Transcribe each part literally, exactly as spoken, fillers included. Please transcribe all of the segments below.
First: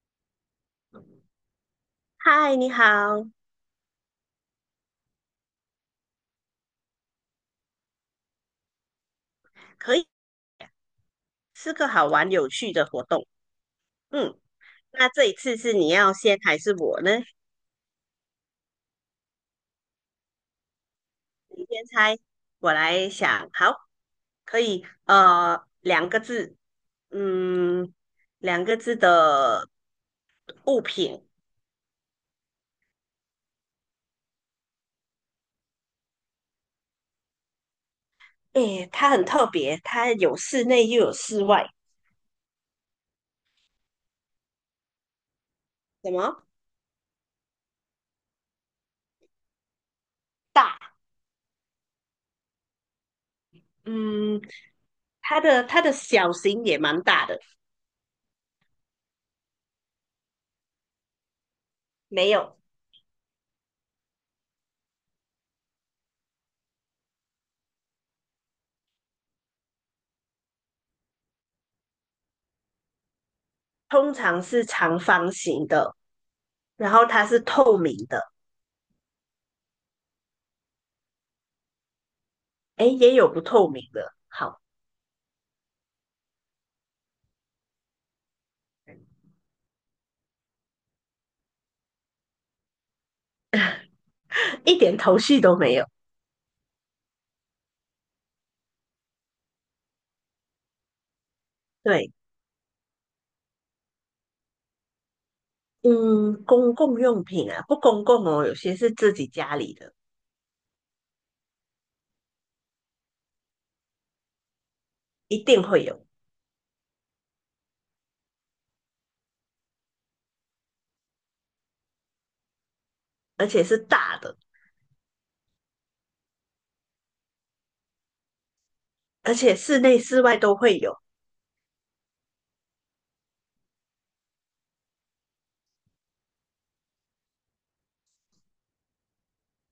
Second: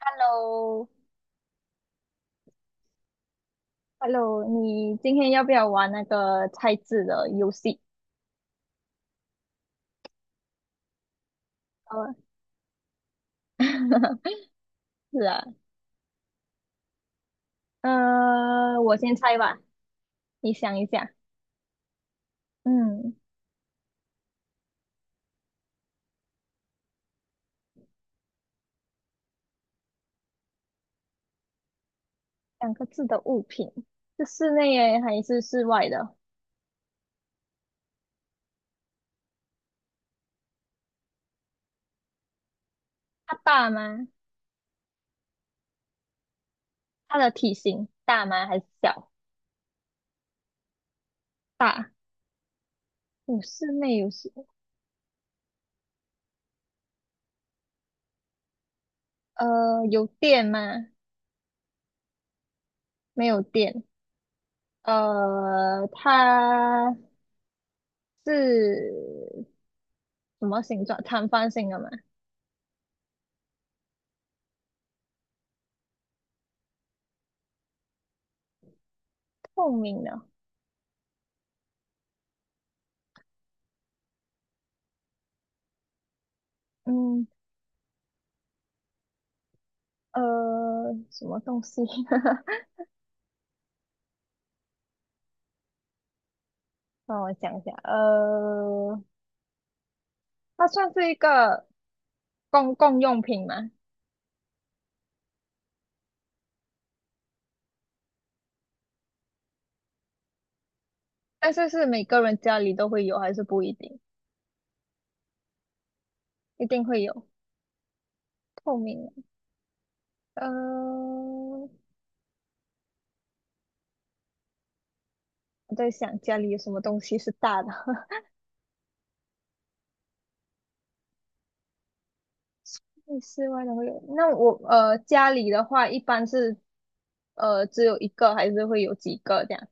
Hello,嗨，你好，Hello,你今天要不要玩那个猜字的游戏？可以是个好呃，玩有趣的活动。嗯，那是这一啊，次是你要先还是我呢？呃，我先猜吧，你想一下。你先猜，我来嗯，想。好，可以。呃，两个字，嗯，两个字的物品。两个字的物品是室内耶还是室外的？诶，它很特别，它有室内又有室外。它大吗？什么？它的体型大吗？还是小？大。大。有室内有室，嗯，它的它的小型也蛮大的。呃，有电吗？没有，没有电。呃，它是什么形状？长方形的吗？通常是长方形的，然后它是透明的。透明的。哎，也有不透明的，好，嗯，呃，什么东西？一点头绪都没有。让我想一下。呃，它算是一个对，公共用品吗？嗯，公共用品啊，不公共哦，有些是自己家里的，但是是每个人家里都会有，还是不一定？一定会有，一定会有。透明的。呃，而且是大的，我在想家里有什么东西是大的。而且室内室外都会有 那室外的会有。那我呃家里的话，一般是呃只有一个，还是会有几个这样？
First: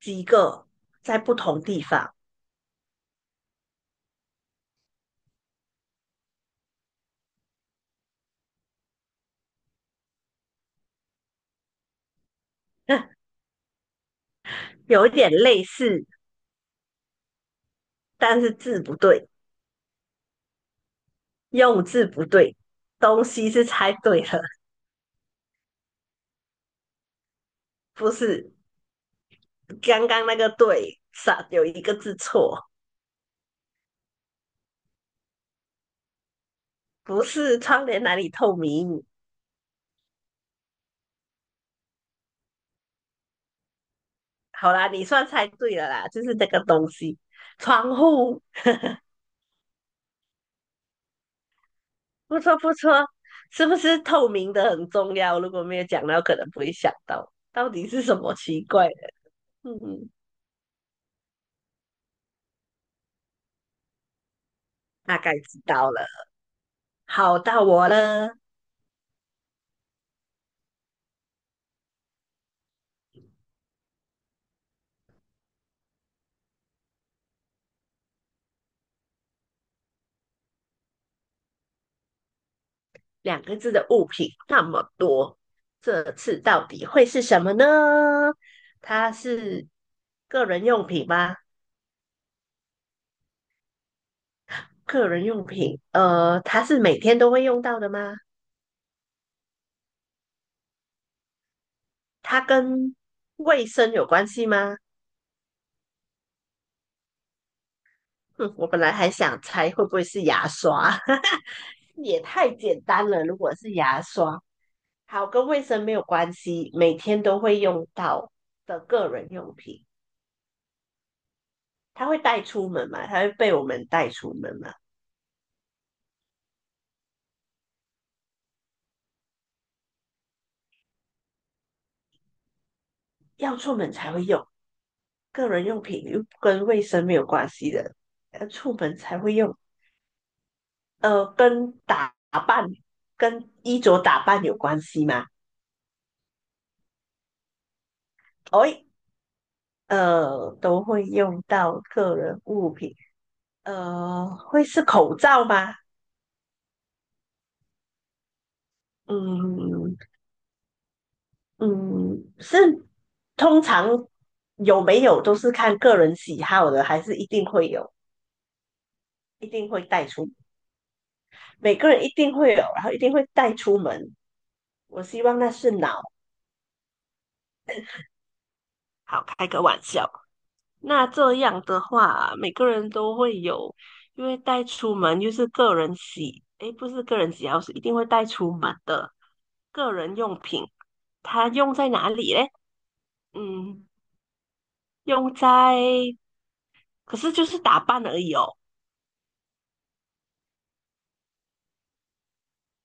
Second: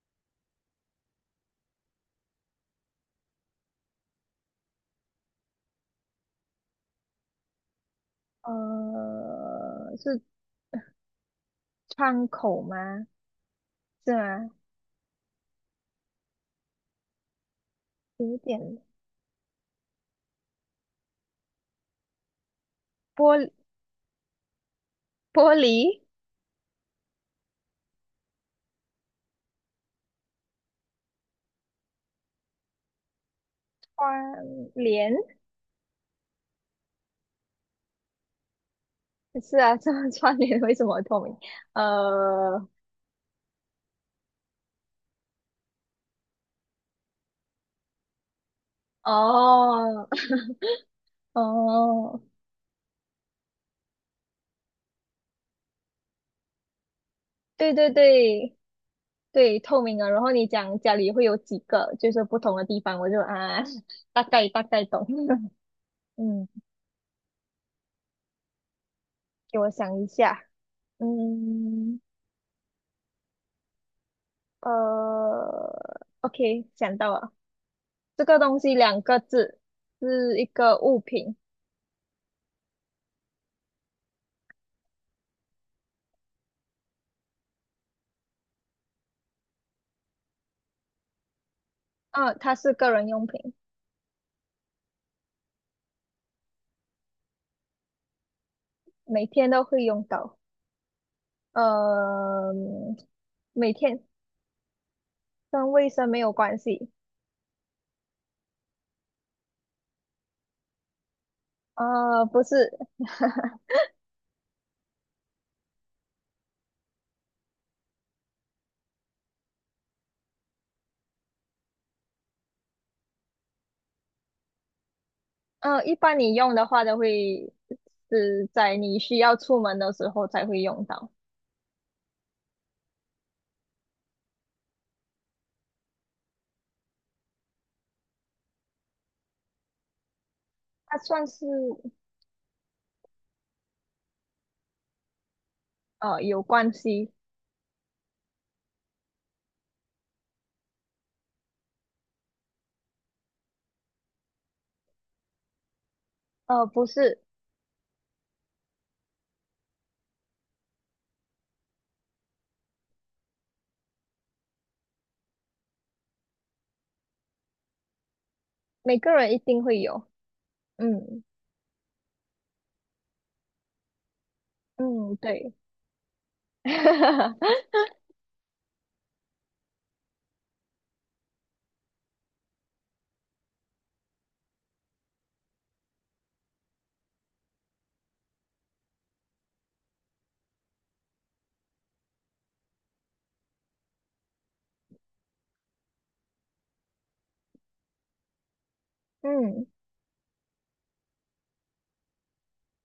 几个，在不同地方，呃，是窗口吗？是吗？有一点类似，有但是点字不对，用字不对，东玻西璃，是猜对了，玻璃。不是刚刚那个对，少有一个字错，窗帘不是窗帘哪里透明，是啊，这么关联为什么透明？呃，好啦，你算猜对了啦，就是这个东西，窗户，哦，哦，不错不错，是不是透明的很重要？如果没有讲到，可能不会想到到对底对是什么对奇怪的。对，透明嗯，啊。然后你讲家里会有几个，就是不同的地方，我就啊，大概大概懂。大概 知道了。嗯，好，到我了，给我想一下。嗯，呃，OK，想到了，这个东西两个字，是一个物品。两个字的物品那么多，这次到底会是什么呢？它是个人用品吗？啊，它是个人用品，个人用品，呃，它是每天都会用到的吗？每天都会用到。它呃，跟卫每生天有关系吗？跟卫生没有关系。哼，我本来还想猜会不会是牙刷，也呃，不太是，简单了。如果 是牙刷，好，跟卫生没有关系，每天都会用到的个人用品，它会带出门嘛？它会被我们带出门嘛？呃，一般你用的话都会是在你需要出门的时候才会用到。要出门才会用，个人用品又跟卫生没有关系的，要出门才会用。它算呃，是跟打扮、跟衣着打扮有关系吗？呃有关系，哎，呃，都会用到个人物品。呃，会是口罩吗？呃，不是嗯嗯，是通常有没有都是看个人喜好的，还是一定会有，每个人一一定定会会有。带出，嗯每个人一定会有，然后一定会带出门。我嗯，希望那对，是脑，好开个玩笑。那这样的话，每个人都会有，因为带出门又是个人喜，诶，不是个人喜好，是一定会带出门的个人用品，它用在哪里嘞？嗯，用在，可是就是打扮而已哦。嗯。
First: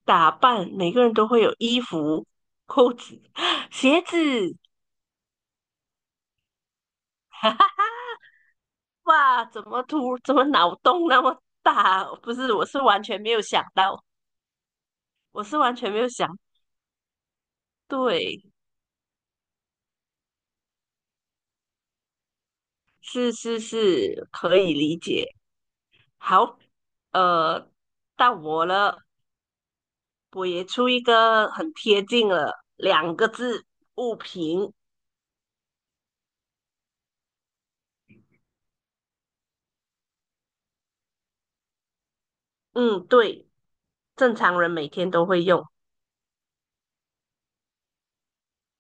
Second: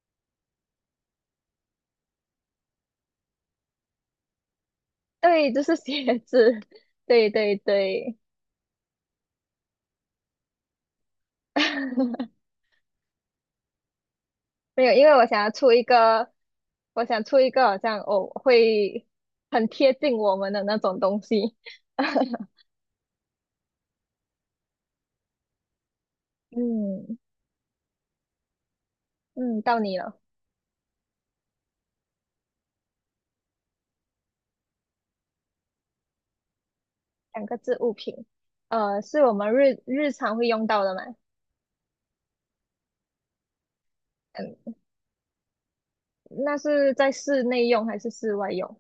打扮，每个人都会有衣服、裤子、鞋子。对，就是鞋子，对对 对，哇，怎么突，怎么脑洞那么大？不 是，我是完全没有想到，没有，因为我想我要是出完一全没有想。个，我想出一个好像哦对，会很贴近我们的那种东西。是是是，可以理解。好，嗯呃，到我了，嗯，到你了，我也出一个很贴近了，两个字，物品。两个字物品，呃，是我们日日常会用到的吗？嗯，对，正常人嗯，每天都会用，那是在室内用还是室外用？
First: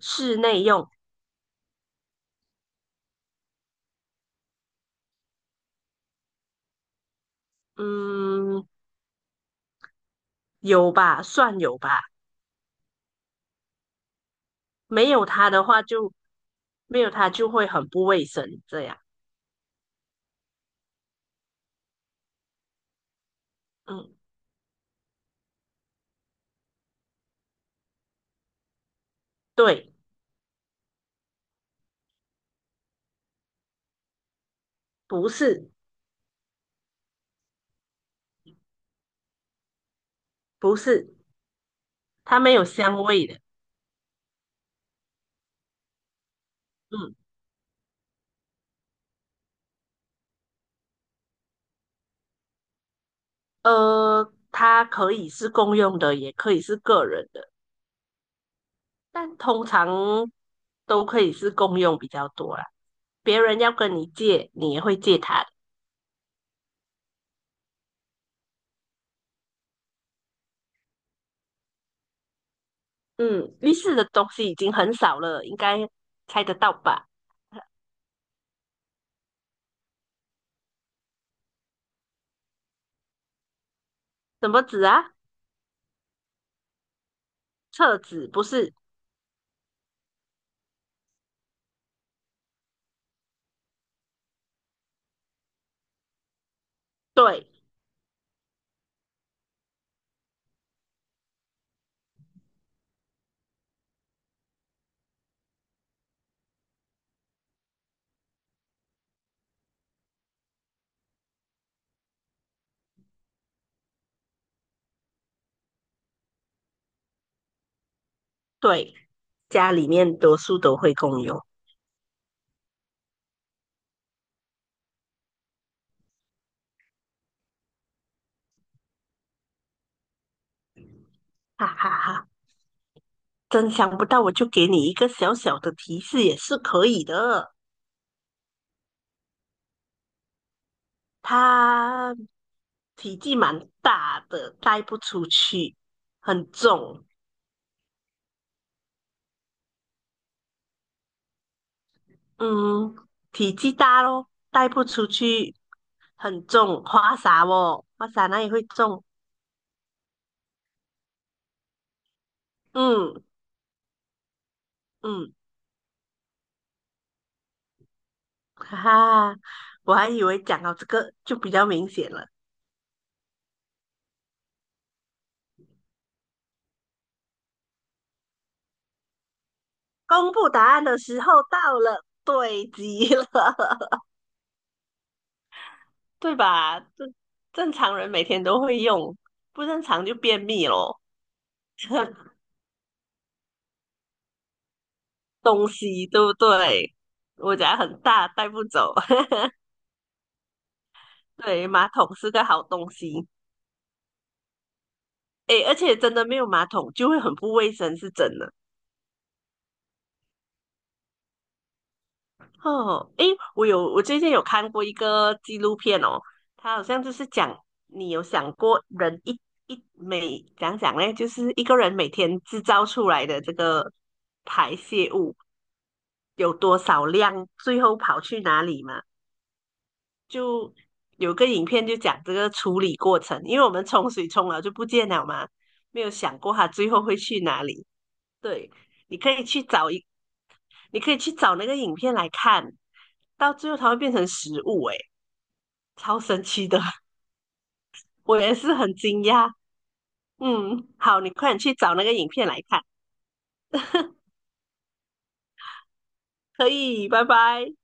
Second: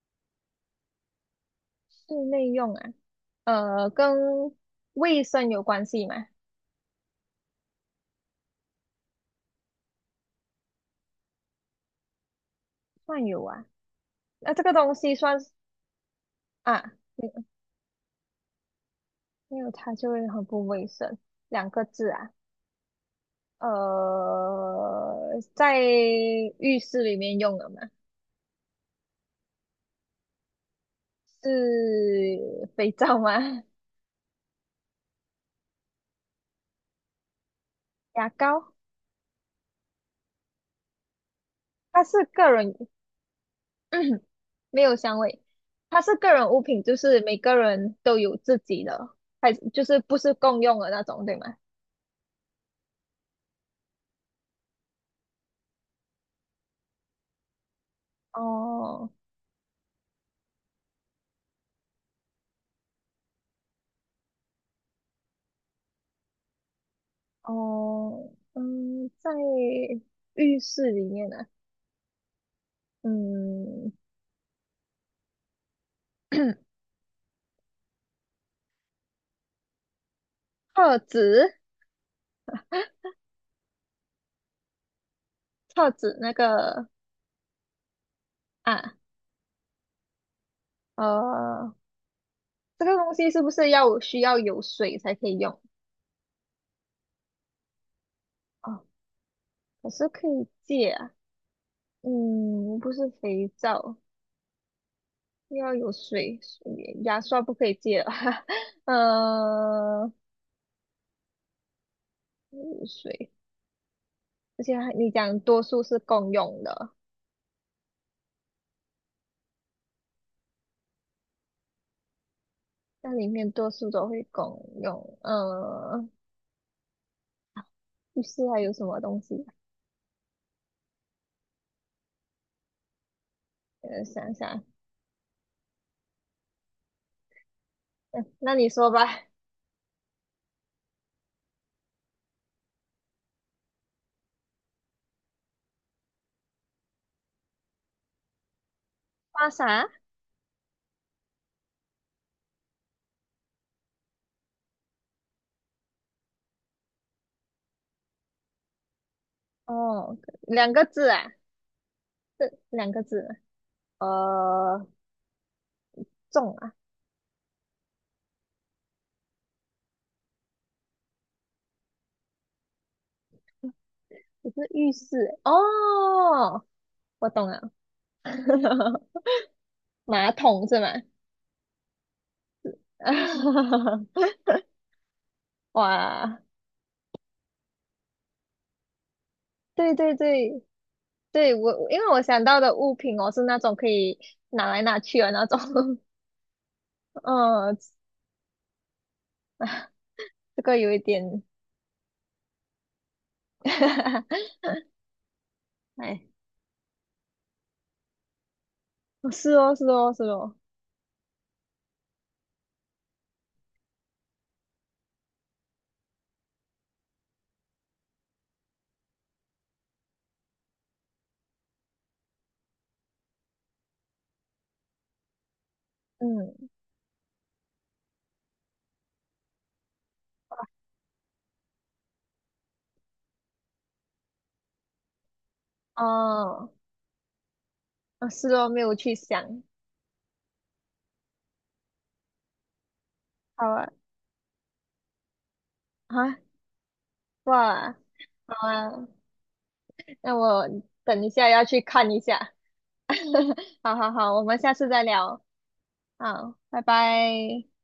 室内用。室内用啊，呃，跟卫生有关系吗？嗯，有吧，算有吧。算有啊，那这个东没西有算是它的话就，啊。没有它就会很不卫生。这样，没有它就会很不卫生。两个字啊，嗯，呃，在浴室里面用的嘛，对，是肥皂吗？不是，牙膏，不是，它是它个没有人，香味的。没有香味，它是个人物品，就嗯，是每个人都有自己的，还就是不是共用的那种，对吗？呃，它可以是公用的，也可以是个人的，哦但通常都可以是公用比较多啦。别人要跟你借，你也会借他的。哦，嗯，在浴室里面呢、嗯，浴嗯，室的东西已经很少了，应该猜得 到吧？厕纸，什么纸啊？厕纸那个厕纸不是？啊。呃，这个东西是不是要需要有水才可以用？对。啊？可是可以借啊。嗯，不是肥皂，要有水，水牙刷不可以借了。呃，有水，而且还你讲多数是共用的，对，家里面多数都会共用，那里面多数都会共用。呃，浴室还有什么东西啊？哈哈哈！真想呃，不到，想我就想，给你一个小小的提示也是可以的。嗯，那你说吧。它体积蛮大的，带不出去，很重。花洒？嗯，体积大咯，带不出去，很重。花洒哦，花洒那也会重。哦，两个字啊，这两个嗯字。呃，嗯，重。啊。哈哈，我还以为讲到这个就比较明显了。不是浴室欸哦，我懂了，马公布答桶是案吗？的时候到了，对极了。对哇，吧？正正常人每天都会用，不正对常对就便对秘咯。对，我我因为我 想到的物品哦是那种可以拿来拿去的那种，东西对不对？我嗯，家很大，带不走。这个有一点，对，马桶是个好东西。诶，而且真哎，的没有马桶就会很不卫生，是真的。哦是哦是哦是哦，哦，诶，我有，我最近有看过一个纪录片哦，它好像就是讲，你有想过人一一每讲讲嘞，就是一个人每天制造出来的这个排泄物。有嗯，多少量，最后跑去哪里嘛？就有个影片就讲这个处理过程，因为我们冲水冲了就不见了嘛，没有想过它哦，最后会去哪里。啊是对，哦，没有去你可以去想，找一，你可以去找那个影片来看，到好最后啊它会变成食物、欸诶，超啊神奇的，哇，我也好是很啊，惊讶。那我嗯，好，等一你下快点要去去找那看个一影片下，来看，好好好，我们下次再聊。好，可拜以，拜拜。拜。